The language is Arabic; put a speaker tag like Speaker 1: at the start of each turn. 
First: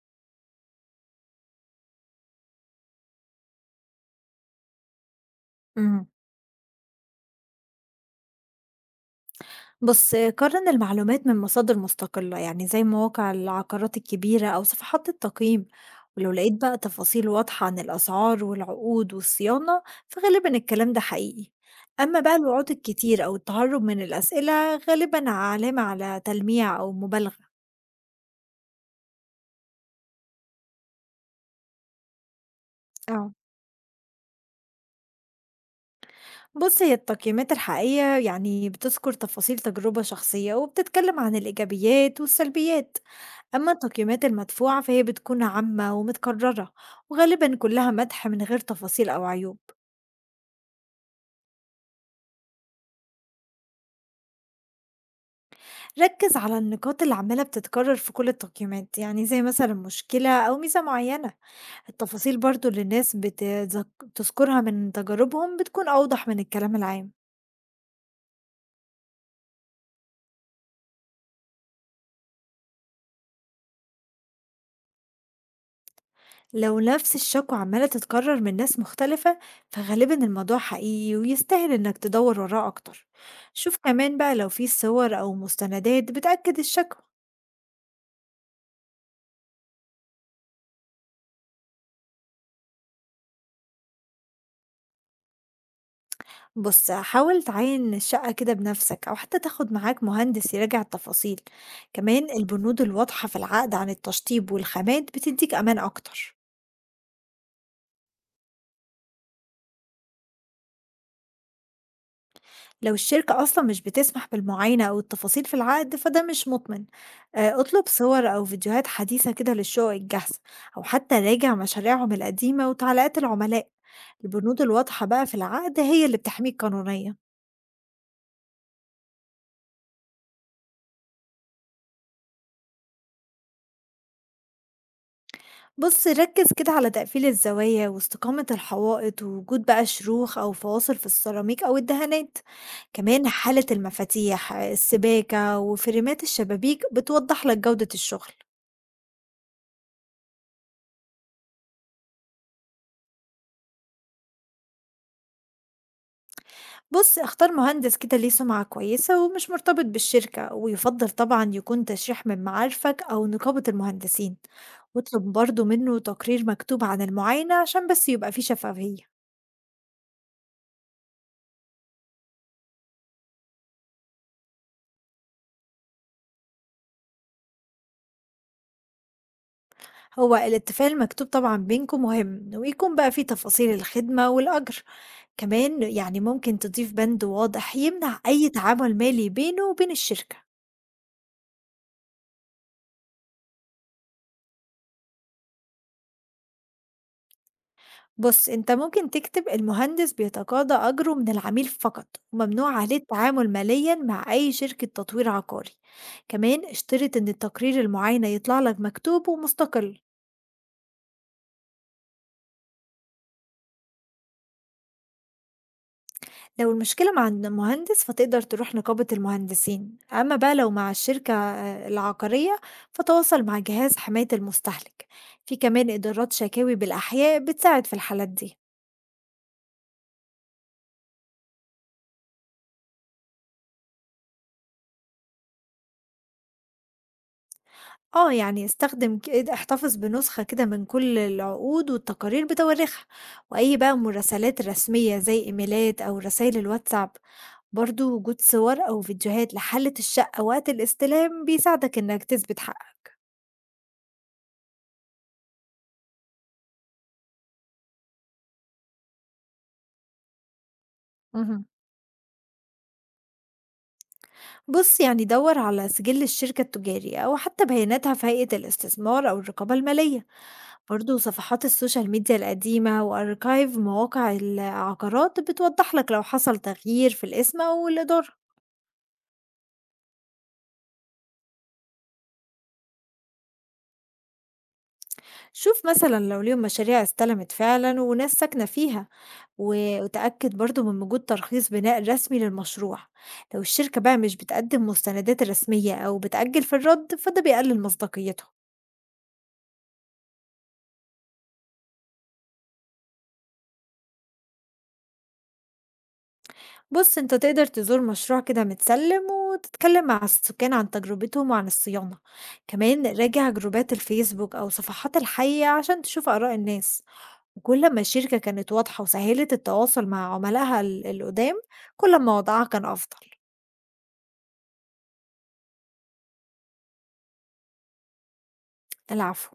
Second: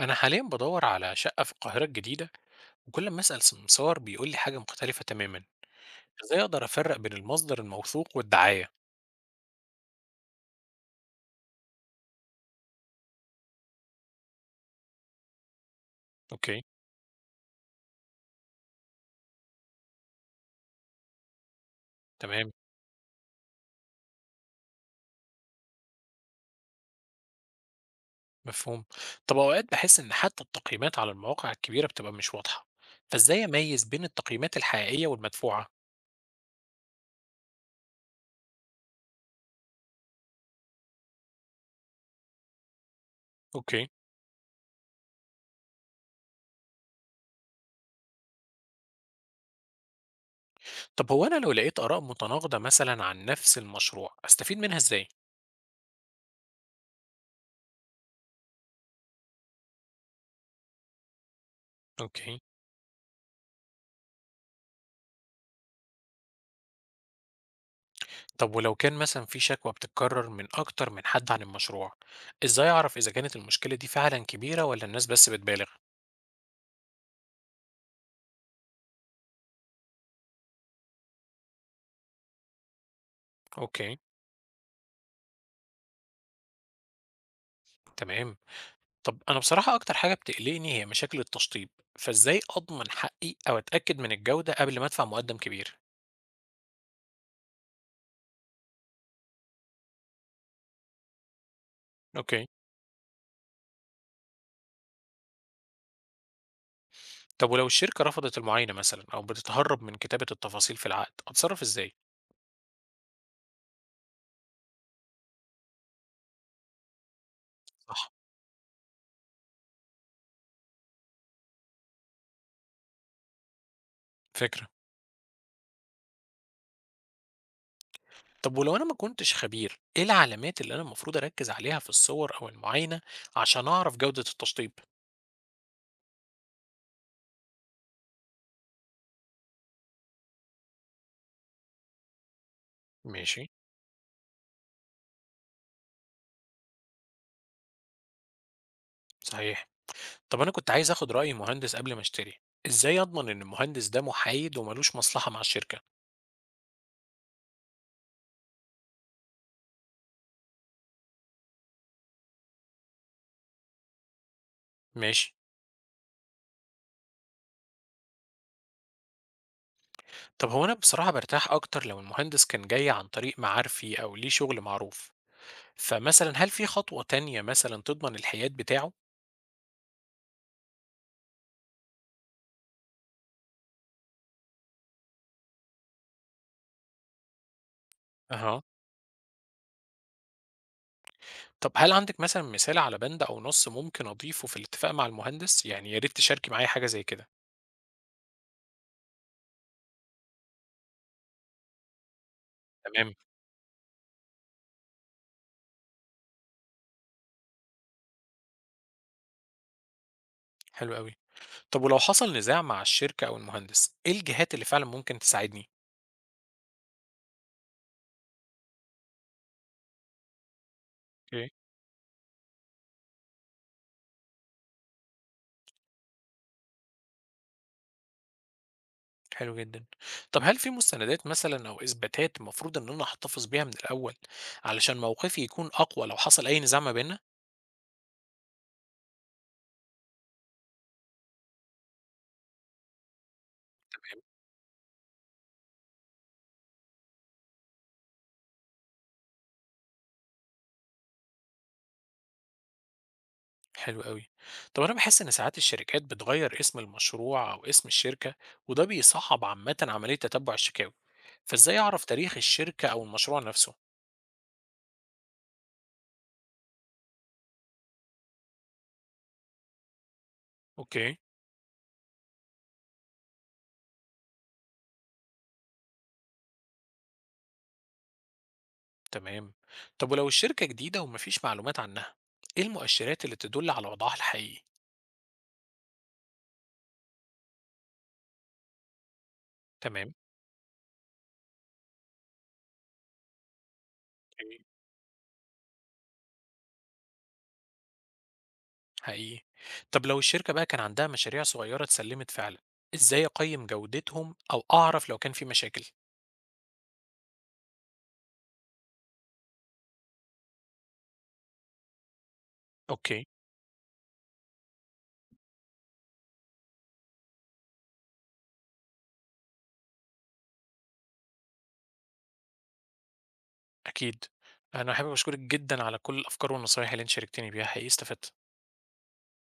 Speaker 1: أنا حاليا بدور على شقة في القاهرة الجديدة وكل ما أسأل سمسار بيقول لي حاجة مختلفة تماما.
Speaker 2: إمم.
Speaker 1: إزاي أقدر أفرق بين المصدر الموثوق والدعاية؟
Speaker 2: بُص، قارن المعلومات من مصادر مستقلة، يعني زي مواقع العقارات الكبيرة أو صفحات التقييم، ولو لقيت
Speaker 1: أوكي.
Speaker 2: بقى تفاصيل واضحة عن الأسعار والعقود والصيانة، فغالبًا الكلام ده حقيقي. أما بقى
Speaker 1: تمام.
Speaker 2: الوعود الكتير أو التهرب من الأسئلة غالبًا علامة على تلميع أو مبالغة.
Speaker 1: مفهوم. طب أوقات بحس إن حتى التقييمات على المواقع الكبيرة بتبقى مش واضحة،
Speaker 2: آه.
Speaker 1: فإزاي أميز بين التقييمات الحقيقية والمدفوعة؟
Speaker 2: بُص، هي التقييمات الحقيقية يعني بتذكر تفاصيل تجربة شخصية وبتتكلم عن الإيجابيات والسلبيات. أما
Speaker 1: أوكي.
Speaker 2: التقييمات المدفوعة فهي بتكون عامة ومتكررة، وغالبا كلها مدح من غير تفاصيل أو عيوب.
Speaker 1: طب هو أنا لو لقيت آراء متناقضة مثلا عن نفس المشروع أستفيد منها إزاي؟
Speaker 2: ركز على النقاط اللي عمالة بتتكرر في كل التقييمات، يعني زي مثلا مشكلة أو ميزة معينة. التفاصيل
Speaker 1: أوكي.
Speaker 2: برضو اللي الناس بتذكرها من تجاربهم بتكون أوضح من الكلام العام.
Speaker 1: طب ولو كان مثلا في شكوى بتتكرر من أكتر من حد عن المشروع، إزاي أعرف إذا كانت المشكلة دي فعلا كبيرة ولا الناس بس بتبالغ؟
Speaker 2: لو نفس الشكوى عمالة تتكرر من ناس مختلفة، فغالبا الموضوع حقيقي ويستاهل إنك تدور وراه أكتر. شوف
Speaker 1: أوكي،
Speaker 2: كمان بقى لو في صور أو مستندات بتأكد الشكوى.
Speaker 1: تمام. طب أنا بصراحة أكتر حاجة بتقلقني هي مشاكل التشطيب، فإزاي أضمن حقي أو أتأكد من الجودة قبل ما أدفع مقدم كبير؟
Speaker 2: بص حاول تعاين الشقة كده بنفسك أو حتى تاخد معاك مهندس يراجع التفاصيل. كمان
Speaker 1: أوكي،
Speaker 2: البنود الواضحة في العقد عن التشطيب والخامات بتديك أمان أكتر.
Speaker 1: طب ولو الشركة رفضت المعاينة مثلًا أو بتتهرب من كتابة التفاصيل في العقد، أتصرف إزاي؟
Speaker 2: لو الشركة أصلا مش بتسمح بالمعاينة أو التفاصيل في العقد فده مش مطمن. آه، اطلب
Speaker 1: صح.
Speaker 2: صور أو فيديوهات حديثة كده للشقق الجاهزة، أو حتى راجع مشاريعهم القديمة وتعليقات العملاء. البنود
Speaker 1: فكرة.
Speaker 2: الواضحة بقى في العقد هي اللي بتحميك قانونيا.
Speaker 1: طب ولو أنا ما كنتش خبير، إيه العلامات اللي أنا المفروض أركز عليها في الصور أو المعاينة عشان أعرف جودة التشطيب؟
Speaker 2: بُص ركّز كده على تقفيل الزوايا واستقامة الحوائط، ووجود بقى شروخ أو فواصل في السيراميك أو الدهانات، كمان
Speaker 1: ماشي.
Speaker 2: حالة المفاتيح، السباكة وفريمات الشبابيك بتوضح لك جودة الشغل.
Speaker 1: صحيح. طب أنا كنت عايز آخد رأي مهندس قبل ما أشتري، إزاي أضمن إن المهندس ده محايد وملوش مصلحة مع الشركة؟
Speaker 2: بُص اختار مهندس كده ليه سمعة كويسة ومش مرتبط بالشركة، ويفضل طبعًا يكون تشريح من معارفك أو نقابة المهندسين،
Speaker 1: ماشي.
Speaker 2: واطلب برضه منه تقرير مكتوب عن المعاينة عشان بس يبقى في شفافية.
Speaker 1: طب هو أنا بصراحة برتاح أكتر لو المهندس كان جاي عن طريق معارفي أو ليه شغل معروف، فمثلا هل في خطوة تانية مثلا تضمن الحياد بتاعه؟
Speaker 2: هو الاتفاق المكتوب طبعا بينكم مهم ويكون بقى فيه تفاصيل الخدمة والأجر. كمان يعني ممكن تضيف بند واضح يمنع أي
Speaker 1: أها.
Speaker 2: تعامل مالي بينه وبين الشركة.
Speaker 1: طب هل عندك مثلا مثال على بند أو نص ممكن أضيفه في الاتفاق مع المهندس؟ يعني يا ريت تشاركي معايا حاجة زي كده.
Speaker 2: بص انت ممكن تكتب المهندس بيتقاضى أجره من العميل فقط، وممنوع عليه
Speaker 1: تمام.
Speaker 2: التعامل ماليا مع أي شركة تطوير عقاري. كمان اشترط ان التقرير المعاينة يطلع لك مكتوب ومستقل.
Speaker 1: حلو قوي. طب ولو حصل نزاع مع الشركة أو المهندس، إيه الجهات اللي فعلا ممكن تساعدني؟
Speaker 2: لو المشكلة مع المهندس فتقدر تروح نقابة المهندسين، أما بقى لو مع الشركة
Speaker 1: اوكي.
Speaker 2: آه، العقارية، فتواصل مع جهاز حماية المستهلك. في كمان إدارات شكاوي بالأحياء بتساعد في الحالات دي.
Speaker 1: حلو جدا. طب هل في مستندات مثلا أو إثباتات المفروض إن أنا أحتفظ بيها من الأول علشان موقفي يكون أقوى لو حصل أي نزاع ما بيننا؟
Speaker 2: اه يعني احتفظ بنسخة كده من كل العقود والتقارير بتواريخها، وأي بقى مراسلات رسمية زي إيميلات أو رسائل الواتساب. برضو وجود صور أو فيديوهات لحالة الشقة وقت الاستلام بيساعدك إنك تثبت حقك.
Speaker 1: حلو أوي. طب أنا باحس إن ساعات الشركات بتغيّر اسم المشروع أو اسم الشركة، وده بيصعّب عامةً عملية تتبُّع الشكاوي،
Speaker 2: مهم.
Speaker 1: فإزاي أعرف تاريخ الشركة أو المشروع نفسه؟
Speaker 2: بص يعني دور على سجل الشركة التجارية أو حتى بياناتها في هيئة الاستثمار أو الرقابة المالية. برضو
Speaker 1: أوكي،
Speaker 2: صفحات السوشيال ميديا القديمة وأركايف مواقع العقارات بتوضح لك لو حصل تغيير في الاسم أو الإدارة.
Speaker 1: تمام. طب ولو الشركة جديدة وما فيش معلومات عنها، إيه المؤشرات اللي تدُل على وضعها الحقيقي؟
Speaker 2: شوف مثلا لو ليهم مشاريع استلمت فعلا وناس ساكنة فيها،
Speaker 1: تمام،
Speaker 2: وتأكد برضو من وجود ترخيص بناء رسمي للمشروع. لو الشركة بقى مش
Speaker 1: أوكي،
Speaker 2: بتقدم مستندات رسمية أو بتأجل في الرد فده بيقلل مصداقيته.
Speaker 1: حقيقي. طب لو الشركة بقى كان عندها مشاريع صغيرة اتسلِّمت فعلًا، إزاي أقيّم جودتهم أو أعرف لو كان في مشاكل؟
Speaker 2: بُص، أنت تقدر تزور مشروع كده متسلِّم وتتكلّم مع السُكّان عن تجربتهم وعن الصيانة، كمان
Speaker 1: أوكي.
Speaker 2: راجع جروبات الفيسبوك أو صفحات الحي عشان تشوف آراء الناس، وكل ما الشركة كانت واضحة وسهِّلت التواصل مع عملائها ال القُدام، كل ما وضعها كان أفضل.
Speaker 1: أكيد. أنا حابب أشكرِك جدًا على كل الأفكار والنصايح اللي أنتِ شاركتيني بيها، حقيقي استفدت.
Speaker 2: العفو.